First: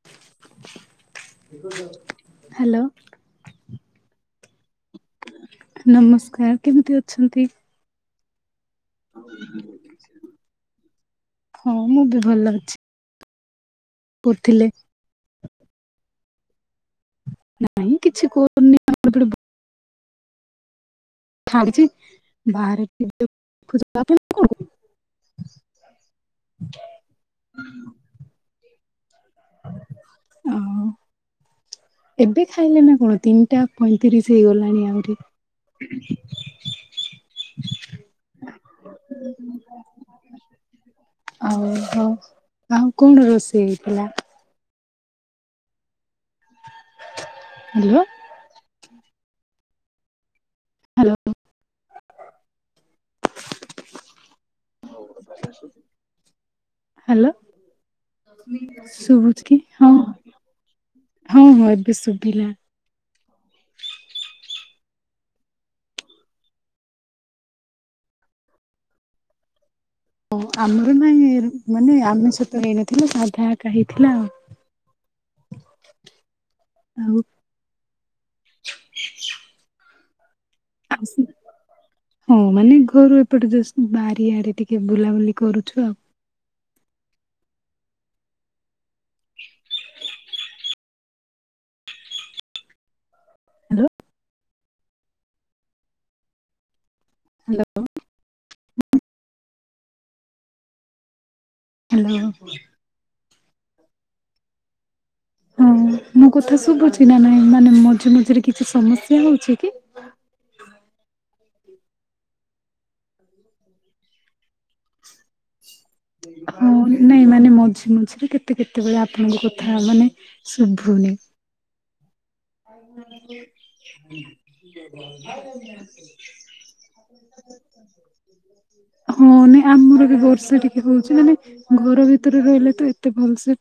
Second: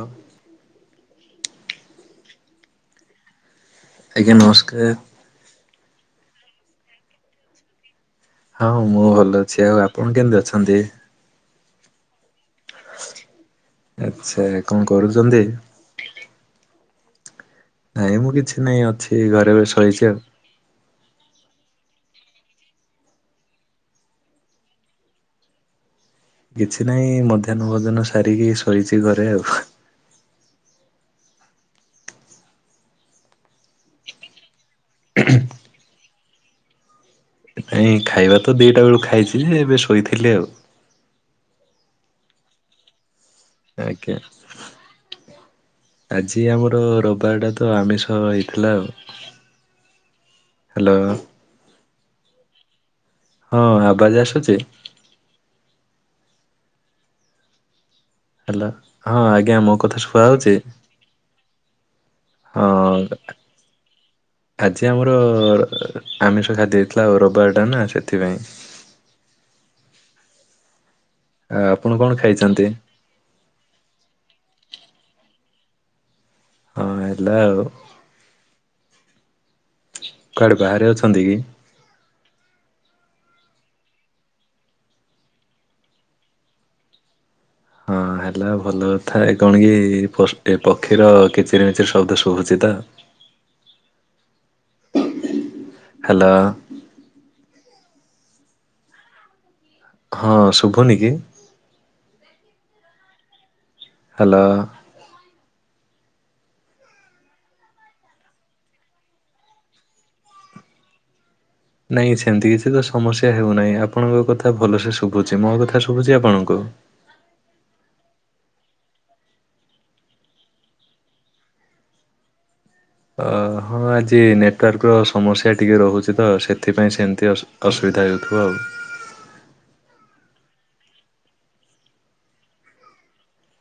ଅ। ହ୍ୟାଲୋ। ଆଜ୍ଞା ନମସ୍କାର। ନମସ୍କାର କେମିତି ଅଛନ୍ତି? ହଁ ମୁଁ ଭଲ ଅଛି ଆଉ ଆପଣ କେମିତି ଅଛନ୍ତି? ହଁ ମୁଁ ବି ଭଲ ଅଛି। ଆଚ୍ଛା କହୁଥିଲେ କଣ କରୁଛନ୍ତି? ନାଇଁ ମୁଁ କିଛି ନାଇଁ ଅଛି ଘରେ ଏବେ ସୋଇଛି ଆଉ। ଛାଡିଛି ବାହାରେ [unintelligible] କିଛି ନାହିଁ ମଧ୍ୟାହ୍ନ ଭୋଜନ ସାରିକି ସୋଇଛି ଘରେ ଆଉ। ଓହୋ। ଏବେ ଖାଇଲ ନା କଣ ତିନିଟା ପଇଁତିରିଶ ହେଇଗଲାଣି ଆହୁରି। ନାଇଁ ଖାଇବା ତ ଦିଟା ବେଳକୁ ଖାଇଛି ଯେ ଏବେ ଶୋଇଥିଲି ଆଉ। ଓହୋ ଆଉ କଣ ରୋଷ ଆଜ୍ଞା ଆଜି ଆମର ରବିବାରଟା ତ ହ୍ୟାଲୋ ଆମିଷ ହେଇଥିଲା ଆଉ। ହ୍ୟାଲୋ। ହଁ ଆବାଜ ଆସୁଛି? ହ୍ୟାଲୋ। ହ୍ୟାଲୋ ହଁ ଶୁଭୁଛି ଆଜ୍ଞା କି ମୋ ହଁ କଥା ଶୁଭା ହଉଛି? ହଁ ଏବେ ଶୁଭିଲା। ହଁ। ଆଜି ଆମର ଆମିଷ ଖାଦ୍ୟ ହେଇଥିଲା ଆଉ ରବିବାରଟା ନା ସେଥିପାଇଁ ଓ ଆ, [unintelligible] ଆପଣ ମାନେ କଣ ଆମିଷ ତ ଖାଇଛନ୍ତି? ହେଇ ନ ଥିଲେ ସାଧା ଆକା ହେଇଥିଲା। ହଁ ହେଲା ଆଉ କୁଆଡେ ବାହାରେ ଆଉ ଅଛନ୍ତି କି? ହଁ ମାନେ ଘରୁ ଏପଟେ ଜଷ୍ଟ ବାରି ଆଡ ଟିକେ ବୁଲାବୁଲି କରୁଛୁ ଆଉ। ହଁ ହେଲା ଭଲ କଥା ଏ କଣ କି ଏ ପକ୍ଷୀର କିଚିରି ମିଚିରି ଶବ୍ଦ ଶୁଭୁଛି ତ। ହ୍ୟାଲୋ। ହ୍ୟାଲୋ। ହ୍ୟାଲୋ। ହଁ, ଶୁଭୁନି କି? ହ୍ୟାଲୋ। ହ୍ୟାଲୋ। ହଁ ମୋ କଥା ଶୁଭୁଛି ନା ନାଇଁ? ମାନେ ମଝି ମଝିରେ କିଛି ସମସ୍ୟା ହଉଛି କି? ନାଇଁ ସେମିତି କିଛି ତ ସମସ୍ୟା ହେଉନାହିଁ। ଆପଣଙ୍କ କଥା ଭଲସେ ସୁ ଶୁଭୁଛି। ମୋ କଥା ଶୁଭୁଛି ଆପଣଙ୍କୁ? ହଁ ନାଇଁ ମାନେ ମଝି ମଝିରେ କେତେ କେତେବେଳେ ଆପଣଙ୍କ କଥା ମାନେ ଶୁଭୁନି। ଅ ହଁ ଆଜି ନେଟୱାର୍କର ସମସ୍ୟା ଟିକେ ରହୁଛି ତ ସେଥିପାଇଁ ସେମିତି ଅସୁ ଅସୁବିଧା ହେଉଥିବ ଆଉ। ହଁ ନାଇଁ ଆମର ବି ବର୍ଷା ଟିକେ ହଉଛି ମାନେ ଘର ଭିତରେ ରହିଲେ ତ ଏତେ ଭଲସେ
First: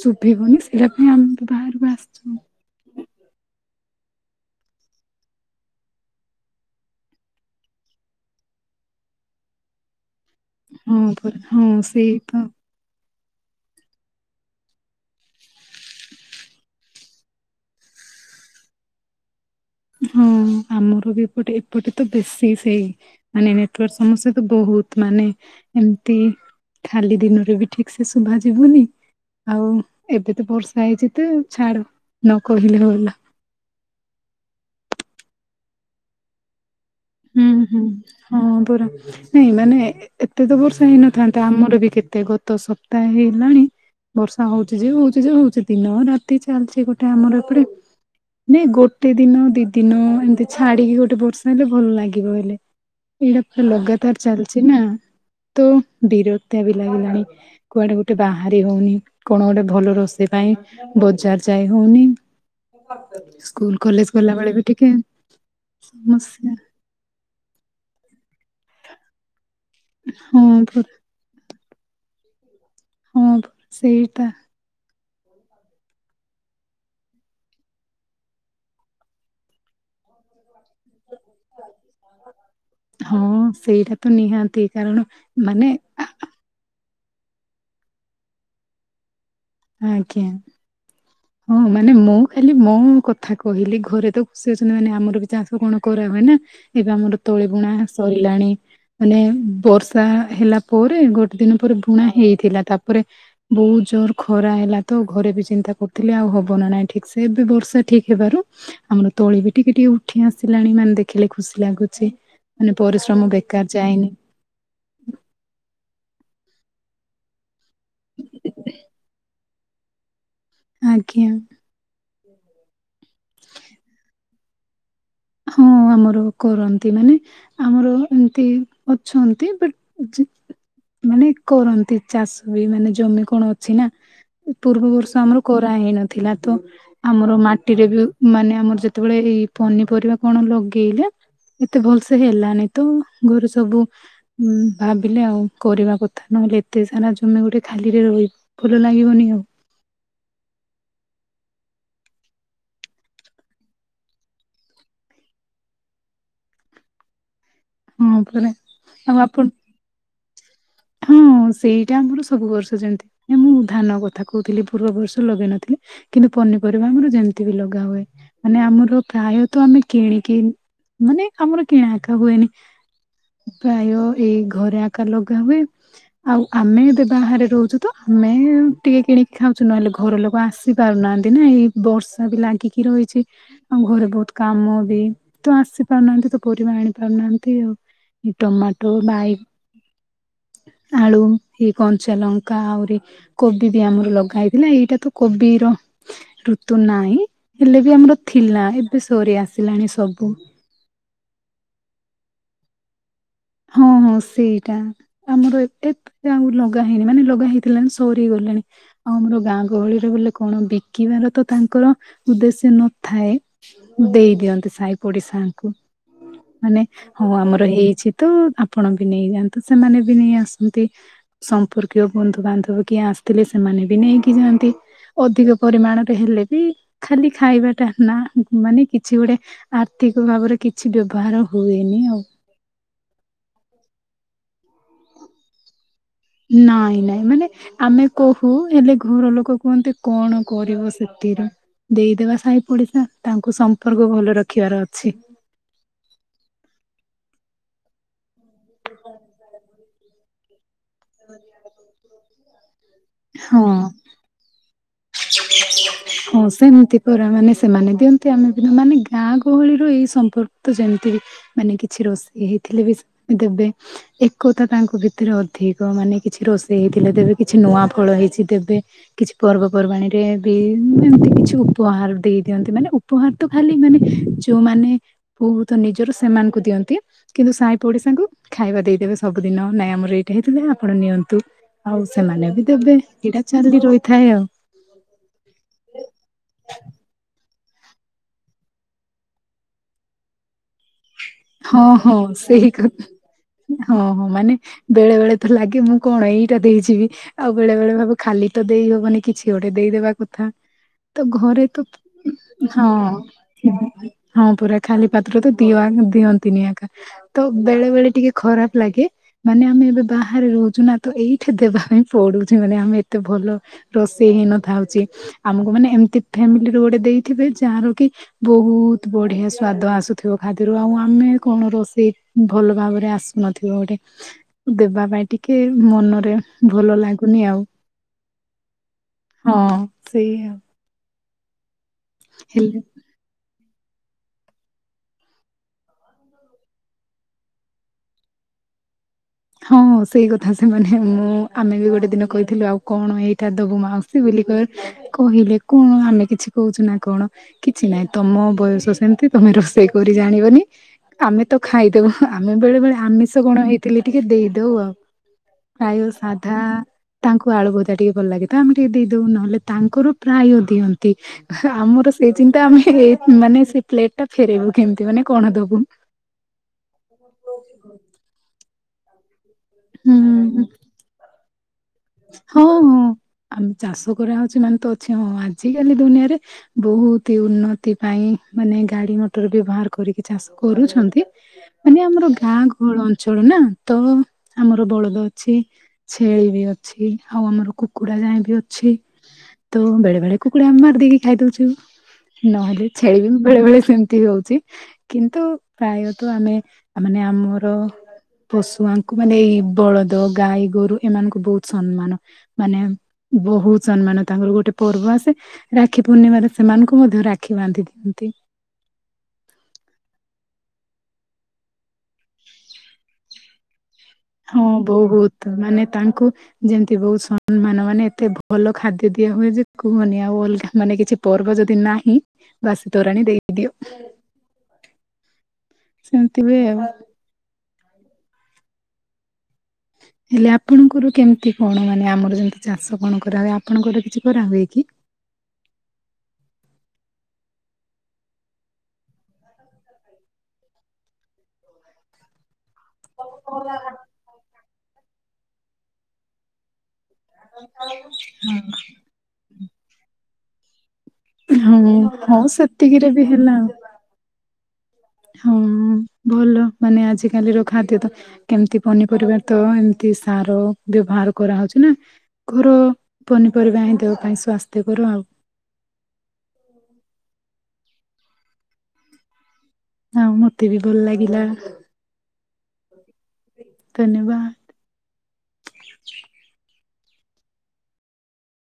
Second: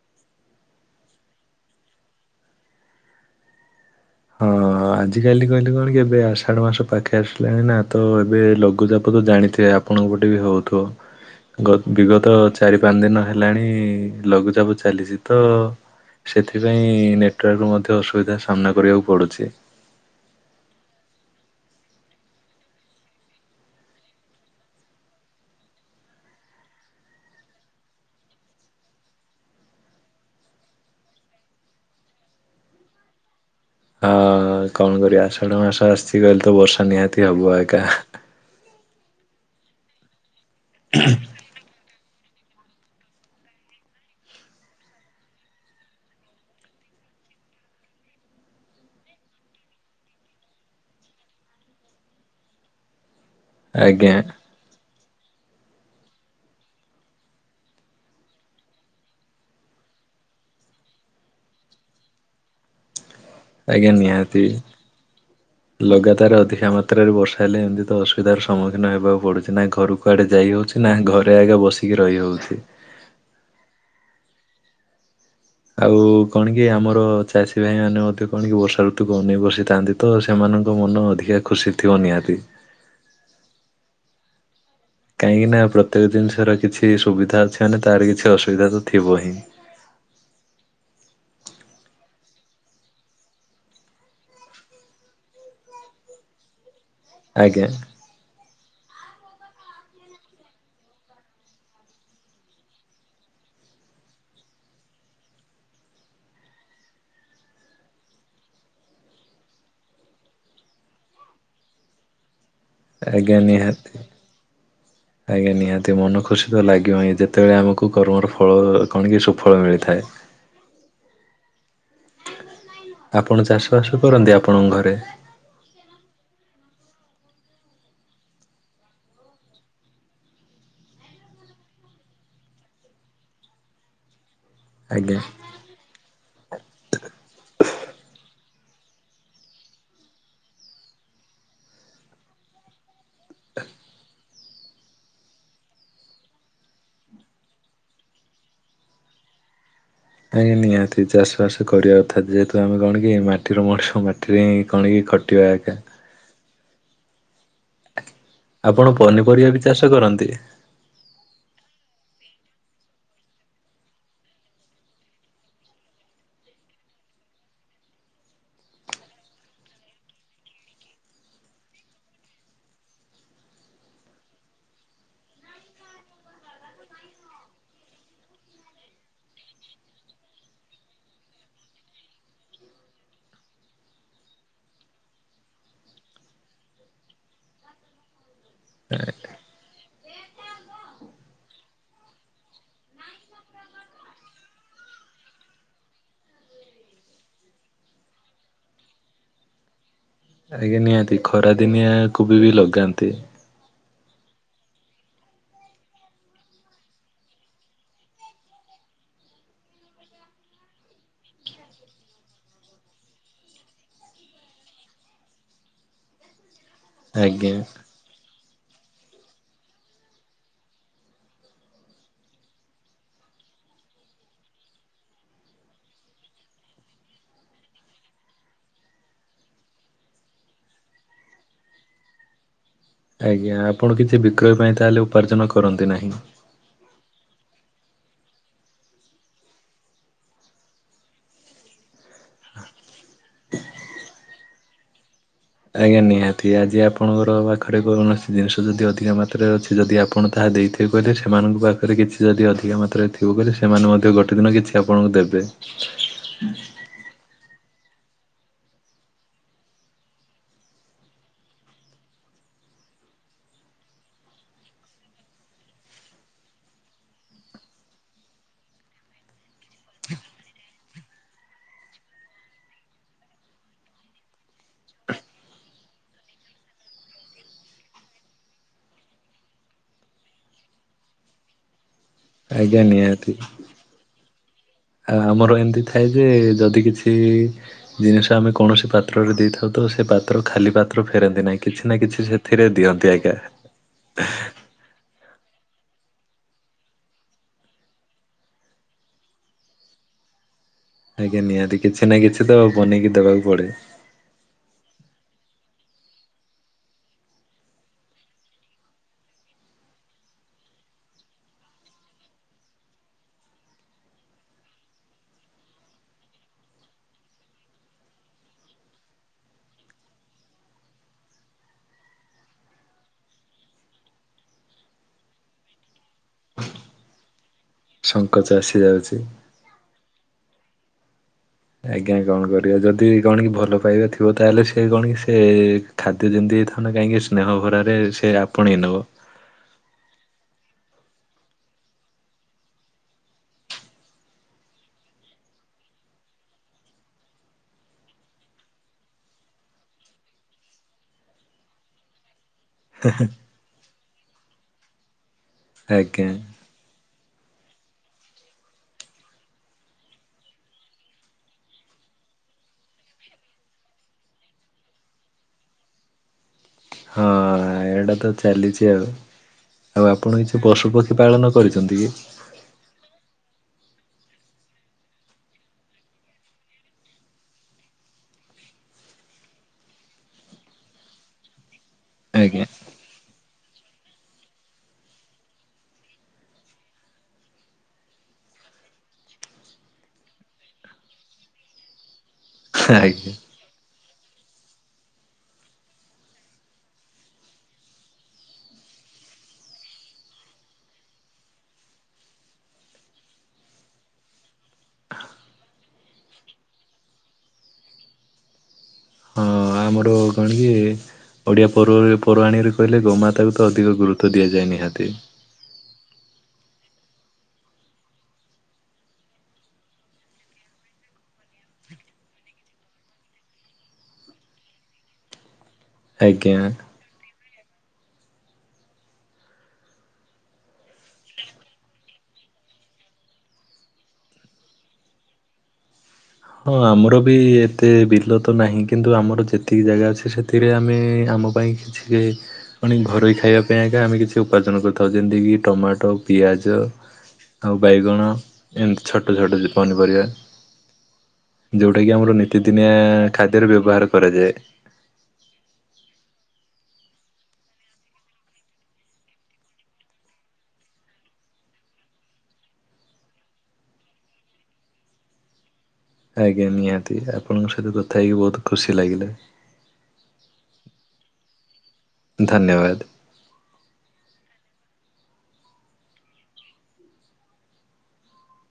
ଶୁଭିବନି ସେଇଟା ପାଇଁ ଆମେ ବି ବାହାରକୁ ଆସିଚି। ହଁ। ଆଜିକାଲି କହିଲେ କଣ କି ଏବେ ଆଷାଢ଼ ମାସ ପାଖେଇ ଆସିଲାଣି ନା, ତ ଏବେ ଲଘୁଚାପ ତ ଜାଣିଥିବେ ଆ ଆପଣଙ୍କ ପଟେ ବି ହଉଥିବ। ହଁ ପରା ହଁ ଗ ସେଇ ବିଗତ ତ ଚାରି ପାଞ୍ଚ ଦିନ ହେଲାଣି ଲଘୁଚାପ ଚାଲିଚି ତ ସେଥିପାଇଁ ନେଟୱାର୍କ ର ମଧ୍ୟ ଅସୁବିଧା ସାମ୍ନା କରିବାକୁ ପଡୁଛି। ହଁ, ଆମର ବି ଏପଟେ ଏପଟେ ତ ବେଶୀ ସେଇ ମାନେ ନେଟୱାର୍କ ସମସ୍ୟା ତ ବହୁତ। ମାନେ ଏମତି ଖାଲି ଦିନରେ ବି ଠିକ୍ ସେ ଶୁଭା ଯିବନି ଆଉ ଏବେ ତ ବର୍ଷା ହେଇଚି ତ ଛାଡ ନ କହିଲେ ଭଲ। ହଁ, କଣ କରିବା ଆଷାଢ ମାସ ଆସିଗଲେ ତ ବର୍ଷା ନିହାତି ହବ ହୁଁ, ହୁଁ, ଏକା। ହଁ ପର ନାଇଁ ମାନେ ଏତେ ତ ବର୍ଷା ହେଇନଥାନ୍ତା। ଆମର ବି କେତେ ଗତ ସପ୍ତାହେ ହେଇଗଲାଣି ବର୍ଷା ହଉଚି ଯେ ହଉଚି ଯେ ହଉଚି ଦିନ ରାତି ଚାଲିଚି ଗୋଟେ ଆମର ଏପଟେ। ନାଇଁ ଗୋଟେ ଦିନ ଦି ଦିନ ଏମିତି ଛାଡିକି ଗୋଟେ ବର୍ଷା ହେଲେ ଭଲ ଲାଗିବ ହେଲେ। ଏଇଟା ପୁରା ଆଜ୍ଞା ଲଗାତାର ଚାଲିଚି ନା। ତ ବିରକ୍ତିଆ ବି ଲାଗିଲାଣି। କୁଆଡେ ଗୋଟେ ବାହାରି ହଉନି। କଣ ଗୋଟେ ଭଲ ରୋଷେଇ ପାଇଁ ବଜାର୍ ଯାଇ ହଉନି। ସ୍କୁଲ ଆଜ୍ଞା କଲେଜ ନିହାତି। ଗଲାବେଳେ ବି ଟିକେ ଲଗାତାର ସମସ୍ୟା। ଅଧିକା ବର୍ଷା ହେଲେ ଏମିତି ତ ଅସୁବିଧାର ସମ୍ମୁଖୀନ ହେବାକୁ ପଡୁଛି। ନା ଘରୁ କୁଆଡେ ହଁ ଯାଇ ହେଉଛି ପରା ନା ଘରେ ଆଗେ ବସି ଟିକେ ରହି ହଉଚି। ହଁ ସେଇଟା। ଆଉ କଣ କି ଆମର ଚାଷୀ ଭାଇ ମାନେ ମଧ୍ୟ କଣ କି ବର୍ଷା ଋତୁକୁ ଅନେଇ ବସିଥାନ୍ତି। ତ ସେମାନଙ୍କ ମନ ଅଧିକା ଖୁସି ଥିବ ନିହାତି। ହଁ ସେଇଟା ତ ନିହାତି। କାରଣ କାହିଁକିନା ମାନେ ପ୍ରତ୍ୟେକ ଜିନିଷର କିଛି ସୁବିଧା ଅଛି ମାନେ ତାର କିଛି ଅସୁବିଧା ତ ଥିବ ହିଁ। ଆଜ୍ଞା। ହଁ ମାନେ ମୁଁ ଖାଲି ମୋ କଥା କହିଲି। ଘରେ ତ ଖୁସି ଅଛନ୍ତି ମାନେ ଆମର ବି ଚାଷ କଣ କରା ହୁଏ ନା। ଏବେ ଆମର ତଳି ଆଜ୍ଞା ବୁଣା ସରିଲାଣି। ମାନେ ବର୍ଷା ହେଲା ପରେ ଗୋଟେ ଦିନ ପରେ ବୁଣା ହେଇଥିଲା। ତାପରେ ବହୁତ ଜୋର ଖରା ହେଲା ତ ଘରେ ବି ଚିନ୍ତା କରୁ ଥିଲେ ଆଉ ହବ ନା ନାଇଁ ଠିକ୍ ସେ। ଏବେ ବର୍ଷା ଠିକ୍ ହେବାରୁ ଆମର ତଳି ବି ଟିକେ ଟିକେ ଉଠି ଆସିଲାଣି। ମାନେ ଦେଖିଲେ ଖୁସି ଲାଗୁଛି। ମାନେ ପରିଶ୍ରମ ଆଜ୍ଞା ବେକାର ନିହାତି ଯାଏନି। ଆଜ୍ଞା ନିହାତି। ମନ ଖୁସି ତ ଲାଗିବ ହିଁ। ଯେତେବେଳେ ଆମକୁ କୁ କର୍ମର ଫଳ କଣ କି ସୁଫଳ ମିଳିଥାଏ। ଆଜ୍ଞା। ଆପଣ ଚାଷବାସ କରନ୍ତି ଆପଣଙ୍କ ଘରେ? ହଁ ଆମର କରନ୍ତି ମାନେ। ଆମର ଏମିତି ଅଛନ୍ତି ବଟ ଜେ ମାନେ କରନ୍ତି ଚାଷ ବି ମାନେ ଜମି କଣ ଅଛି ନା ପୂର୍ବବର୍ଷ ଆଜ୍ଞା। ଆମର କରାହେଇନଥିଲା ତ ଆମର ମାଟିରେ ବି ମାନେ ଆମର ଯେତେବେଳେ ଏଇ ପନି ପରିବା କଣ ଲଗେଇଲେ ଏତେ ଭଲସେ ହେଲାନି ତ ଘରେ ସବୁ ହୁଁ ଭାବିଲେ ଆଉ କରିବା କଥା ନହେଲେ ଏତେ ସାରା ଜମି ଗୋଟେ ଖାଲିରେ ରହିବ ଫୁଲ ଲାଗିବନି କ ଆଜ୍ଞା ନିହାତି ଚାଷ ବାସ କରିବା କଥା ଯେହେତୁ ଆମେ କଣ କି ମାଟିର ମଣିଷ ମାଟିରେ ହିଁ କଣ କି ଖ [unintelligible] ହଁ ପରା ଆପଣ ଆଉ ଆପଣ ପନିପରିବା ବି ଚାଷ କରନ୍ତି? ହଁ ସେଇଟା ଆମର ସବୁ ବର୍ଷ ଯେମିତି ମୁଁ ଧାନ କଥା କହୁଥିଲି ପୂର୍ବର୍ଷ ଲଗେଇ ନଥିଲି। କିନ୍ତୁ ପନିପରିବା ଆମର ଯେମିତି ବି ଲଗା ହୁଏ ମାନେ ଆମର ପ୍ରାୟତ ଆମେ କିଣିକି ମାନେ ଆମର କିଣା ଏକା ହୁଏନି। ପ୍ରାୟ ଏଇ ଘରେ ଆକାର ଲଗା ହୁଏ। ଆଉ ଆମେ ଏବେ ବାହାରେ ରହୁଛୁ ତ ଆମେ ଟିକେ କିଣିକି ଖାଉଛୁ ନହେଲେ ଘର ଲୋକ ଆସ ପାରୁନାହାନ୍ତି ନା ଏଇ ବର୍ଷା ବି ଲାଗିକି ରହିଛି। ଆଉ ଘରେ ବହୁତ କାମ ବି ତ ଆସି ପାରୁନାହାନ୍ତି ତ ପରିବା ଆଣି ପାରୁନାହାନ୍ତି ଆଉ। ଏଇ ଟମାଟୋ ବାଇ ଆଳୁ, ଏଇ କଞ୍ଚାଲଙ୍କା ଆହୁରି କୋବି ବି ଆମର ଲଗା ହେଇଥିଲା ଏଇଟା ତ କୋବିର ଋତୁ ନାହିଁ ହେଲେ ବି ଆମର ଥିଲା ଏବେ ସରି ଆସିଲାଣି ସବୁ। ଆଜ୍ଞା ନିହାତି ଖରା ଦିନିଆ କୋବି ବି ଲଗାନ୍ତି। ହଁ ହଁ ସେଇଟା ଆମର ଏତ ତେ ଯେ ଆଉ ଲଗା ହେଇନି ମାନେ ଲଗା ହେଇଥିଲା ନା ସରି ଗଲାଣି ଆଉ ଆମର ଗାଁ ଗହଳିରେ ବୋଲେ କଣ ବିକିବାର ତ ତାଙ୍କର ଉଦ୍ଦେଶ୍ୟ ନଥାଏ ଦେଇ ଦିଅନ୍ତି ସାହି ପଡିଶାଙ୍କୁ ମାନେ ହଁ ଆଜ୍ଞା। ଆମର ହେଇଛି ତ ଆପଣ ବି ନେଇଯାଆନ୍ତୁ ସେମାନେ ବି ନେଇ ଆସନ୍ତି ସମ୍ପର୍କୀୟ ବନ୍ଧୁ ବାନ୍ଧବ କିଏ ଆସିଥିଲେ ସେମାନେ ବି ନେଇକି ଯାଆନ୍ତି। ଅଧିକ ପରିମାଣରେ ହେଲେ ବି ଖାଲି ଖାଇବାଟା ନା ମାନେ କିଛି ଗୋଟେ ଆର୍ଥିକ ଭାବରେ କିଛି ବ୍ୟବହାର ହୁଏନି ଆଉ ଆଜ୍ଞା ଆପଣ କିଛି ବିକ୍ରୟ ପାଇଁ ତାହେଲେ ଉପାର୍ଜନ କରନ୍ତି ନାହିଁ ନାଇଁ ନାଇଁ ମାନେ ଆମେ କହୁ ହେଲେ ଘର ଲୋକ କୁହନ୍ତି କଣ କରିବ ସେଥିରେ ଦେଇଦେବା ସାହି ପଡିଶା ତାଙ୍କୁ ସମ୍ପର୍କ ଭଲ ରଖିବାର ଅଛି। ଆଜ୍ଞା ନିହାତି ଆଜି ଆପଣଙ୍କର ପାଖରେ କୌଣସି ଜିନିଷ ଯଦି ଅଧିକା ମାତ୍ରାରେ ଅଛି ଯଦି ଆପଣ ତାହା ଦେଇଥିବେ ତି କହିଲେ ସେମାନଙ୍କ ପାଖରେ କିଛି ଯଦି ଅଧିକା ମାତ୍ରାରେ ଥିବ କହିଲେ ହଁ। ସେମାନେ ମଧ୍ୟ ଗୋଟେ ଦିନ କିଛି ଆପଣଙ୍କୁ ଦେବେ ହଁ ସେମିତି ପରା ମାନେ ସେମାନେ ଦିଅନ୍ତି ଆମେ ବି ମାନେ ଗାଁ ଗହଳିର ଏଇ ସମ୍ପର୍କ ତ ଯେମିତି ବି ମାନେ କିଛି ରୋଷେଇ ହେଇଥିଲେ ବି ସେମାନେ ଦେବେ ଏକତା ତାଙ୍କ ଭିତରେ ଅଧିକ ତ ମାନେ କିଛି ରୋଷେଇ ହେଇଥିଲେ ଦେବେ କିଛି ନୂଆ ଫଳ ହେଇଛି ଦେବେ କିଛି ପର୍ବପର୍ବାଣୀ ରେ ବି ଏମତି କିଛି ଉପହାର ଦେଇ ଦିଅନ୍ତି ମାନେ ଉ ଉପହାର ତ ଖାଲି ମାନେ ଯୋଉମାନେ ବହୁତ ନିଜର ସେମାନଙ୍କୁ ଦିଅନ୍ତି କିନ୍ତୁ ସାଇ ପୋଡିଶାଙ୍କୁ ଖାଇବା ଦେଇଦେବେ ସବୁଦିନ ନାଇଁ ଆମର ଏଇଟା ହେଇ ଆପଣ ନିଅନ୍ତୁ ଆଉ ସେମାନେ ବି ଆଜ୍ଞା ଦେବେ ଏଟା ଚାଲି ରହିଥାଏ ଆଉ ଆ ଆମର ଏମିତି ଥାଏ ଯେ ଯଦି କିଛି ଜିନିଷ ଆମେ କୌଣସି ପାତ୍ରରେ ଦେଇଥାଉ ତ ସେ ପାତ୍ର ଖାଲି ପାତ୍ର କୁ ଫେରାନ୍ତି ନାଇଁ। ହଁ କିଛି ନା ହଁ କିଛି ସେଥିରେ ସେଇ କଥା ଦିଅନ୍ତି ଏକା। ହଁ ହଁ ମାନେ ବେଳେ ବେଳେ ତ ଲାଗେ ମୁଁ କଣ ଏଇଟା ଦେଇଯିବି। ଆଉ ବେଳେ ବେଳେ ଭାବୁ ଖାଲି ତ ଦେଇ ହବନି କିଛି ଗୋଟେ ଦେଇଦବା କଥା। ତ ଆଜ୍ଞା ଘରେ ନିହାତି ତ, କିଛି ନା କିଛି ତ ହଁ। ବନେଇକି ଦେବାକୁ ପଡେ। ହଁ ପୁରା ଖାଲି ପାତ୍ର ତ ପିଇବାକୁ ଦିଅନ୍ତିନି ଏକା। ତ ବେଳେ ବେଳେ ଟିକେ ଖରାପ ଲାଗେ। ମାନେ ଆମେ ଏବେ ବାହାରେ ରହୁଛୁ ନା ତ ଏଇଠି ଦେବା ପାଇଁ ପଡୁଛି ମାନେ ଆମେ ଏତେ ଭଲ। ରୋଷେଇ ହେଇନଥାଉଛି ଆମକୁ ମାନେ ଏମିତି ଫ୍ୟାମିଲି ର ଗୋଟେ ଦେଇଥିବେ ଯାହାର କି ବହୁତ ବଢିଆ ସ୍ଵାଦ ଆସୁଥିବ ଖାଦ୍ୟରୁ ଆଉ ଆଁ ଆମେ କଣ ରୋଷେଇ ଭଲ ଭାବରେ ଆସୁନଥିବ ଗୋଟେ। ଦେବା ପାଇଁ ଟିକେ ମନରେ ଭଲ ଲାଗୁନି ଆଉ। ସଙ୍କଚ ଆସି ଯାଉଛି। ହଁ ସେଇ ଆ। ଆଜ୍ଞା କଣ କରିବା? ଯଦି କଣ କି ଭଲ ପାଇବା ଥି ଥିବ ତା ହେଲେ ସେ କଣ କି ସେ ଖାଦ୍ୟ ଯେମିତି ଥାଉ ନା କାହିଁକି ସ୍ନେହ ଭରାରେ ସେ ଆପଣେଇ ନେବ। ହଁ ସେଇ କଥା ସେମାନେ ମୁଁ ଆମେ ବି ଗୋଟେ ଦିନ କହିଥିଲୁ ଆଉ କଣ ଏଇଟା ଦବୁ ମାଉସୀ ବୋଲି କହ କହିଲେ କଣ ଆମେ କିଛି କହୁଛୁ ନା କଣ? କିଛି ନାଇଁ। ତମ ବୟସ ସେମିତି ତମେ ରୋଷେଇ କରି ଜାଣିବନି। ଆମେ ତ ଖାଇଦେବୁ। ଆମେ ବେଳେ ବେଳେ ଆମିଷ କଣ ହେଇଥିଲେ ଟିକେ ଦେଇଦଉ ଆଉ। ପ୍ରାୟ ଆଜ୍ଞା ସାଧା ତାଙ୍କୁ ଆଳୁଭଜା ଟିକେ ଭଲ ଲାଗେ ତ ଆମେ ଟିକେ ଦେଇଦେଉ ନହେଲେ ତାଙ୍କର ପ୍ରାୟ ଦିଅନ୍ତି। ଆମର ସେଇ ଚିନ୍ତା ଆମେ ଏଇ ମାନେ ସେ ପ୍ଲେଟ ଟା ଫେରେଇବୁ କେମିତି? ମାନେ କଣ ଦବୁ? ହଁ ଏଇଟା ତ ଚାଲିଛି ଆଉ। ଆଉ ଆପଣ ହୁଁ କିଛି ପଶୁପକ୍ଷୀ ପାଳନ କରିଛନ୍ତି କି? ହଁ ହଁ। ଆମେ ଚାଷ କରାହଉଛି ମାନେ ତ ଅଛି। ହଁ ହଁ, ଆଜିକାଲି ଦୁନିଆରେ ବହୁତି ଉନ୍ନତି ପାଇଁ ମାନେ ଗାଡି ମଟର ବ୍ୟବହାର କରିକି ଚାଷ କରୁଛନ୍ତି। ମାନେ ଆମର ଗାଁ ଆଜ୍ଞା ଗହଳ ଅଞ୍ଚଳ ନା ତ ଆମର ବଳଦ ଅଛି। ଛେଳି ବି ଅଛି। ଆଉ ଆମର କୁକୁଡା ଯାଏ ବି ଅଛି। ତ ବେଳେ ବେଳେ କୁକୁଡା ମାରି ଦେଇକି ଖାଇ ଦଉଛୁ। ନହେଲେ ଛେଳି ବି ଆଜ୍ଞା ବେଳେ ବେଳେ ସେମ ତି ହଉଛି। କିନ୍ତୁ ପ୍ରାୟତଃ ଆମେ ତାମାନେ ଆମର ପଶୁଆଙ୍କୁ ମାନେ ଏଇ ବଳଦ, ଗାଈ, ଗୋରୁ ଏମାନଙ୍କୁ ବହୁତ ସନମାନ। ମାନେ ବହୁତ ସନମାନ। ତାଙ୍କର ଗୋଟେ ପର୍ବ ଆସେ। ରାକ୍ଷୀ ପୂର୍ଣ୍ଣିମାରେ ସେମାନଙ୍କୁ ମଧ୍ୟ ରାକ୍ଷୀ ବାନ୍ଧି ଦିଅନ୍ତି। ହଁ ଆମର କଣ କି ଓଡ଼ିଆ ପର୍ବରେ ପର୍ବାଣୀରେ କହିଲେ ଗୋମାତାକୁ ତ ଅଧିକ ଗୁରୁ ହଁ ବହୁତ। ମାନେ ତାଙ୍କୁ ଯେମତି ବହୁତ ସନମାନ। ମାନେ ଏତେ ଭଲ ଖାଦ୍ୟ ଦିଆ ହୁଏ ଯେ କୁହନି ଆଉ ଅଲଗା ମାନେ କିଛି ପର୍ବ ଯଦି ନାହିଁ ବାସ୍ ତୋରାଣୀ ଦେଇଦିଅ। ହ ସେମତି ହୁଏ ଆଉ ହେଲେ ଆପଣଙ୍କର କେମିତି କଣ ମାନେ ଆମର ଯେମତି ଚାଷ କଣ କରାହୁଏ? ଆପଣଙ୍କର କିଛି କରାହୁଏ କି? ହଁ ଆମର ବି ଏତେ ବିଲ ତ ନାହିଁ। କିନ୍ତୁ ଆମର ଯେତିକି ଜାଗା ଅଛି ସେ ସେଥିରେ ଆମେ ଆମ ପାଇଁ କିଛି ମାନେ ଘରୋଇ ଖାଇବା ପାଇଁ ଏକା ଆମେ କିଛି ଉପାର୍ଜନ କରିଥାଉ। ଯେମିତିକି ଟମାଟୋ, ପିଆଜ। ଆଉ ବାଇଗଣ ଏମିତି ଛୋଟ ଛୋଟ ଯେ ପନିପରିବା। ହଁ ଯଉଟା କିି ଆମର ହଁ ନିତିଦିନିଆ ସେତିକିରେ ବି ହେଲା ଖାଦ୍ୟରେ ବ୍ୟବହାର କରାଯାଏ। ହଁ ଭଲ ମାନେ ଆଜିକାଲିର ଖାଦ୍ୟ ତ କେମତି ପନିପରିବା ତ ଏମତି ସାର ବ୍ୟବହାର କରାହଉଛି ନା ଘର ପନିପରିବା ହିଁ ଦେହ ପାଇଁ ସ୍ଵାସ୍ଥ୍ୟକର ଆଉ ଆଜ୍ଞା ନିହାତି। ଆପଣଙ୍କ ସହିତ କଥା ହେଇକି ବହୁତ ଖୁସି ଲାଗିଲା। ଆଉ ମତେ ବି ଭଲ ଲାଗିଲା। ଧନ୍ୟବାଦ। ଧନ୍ୟବାଦ।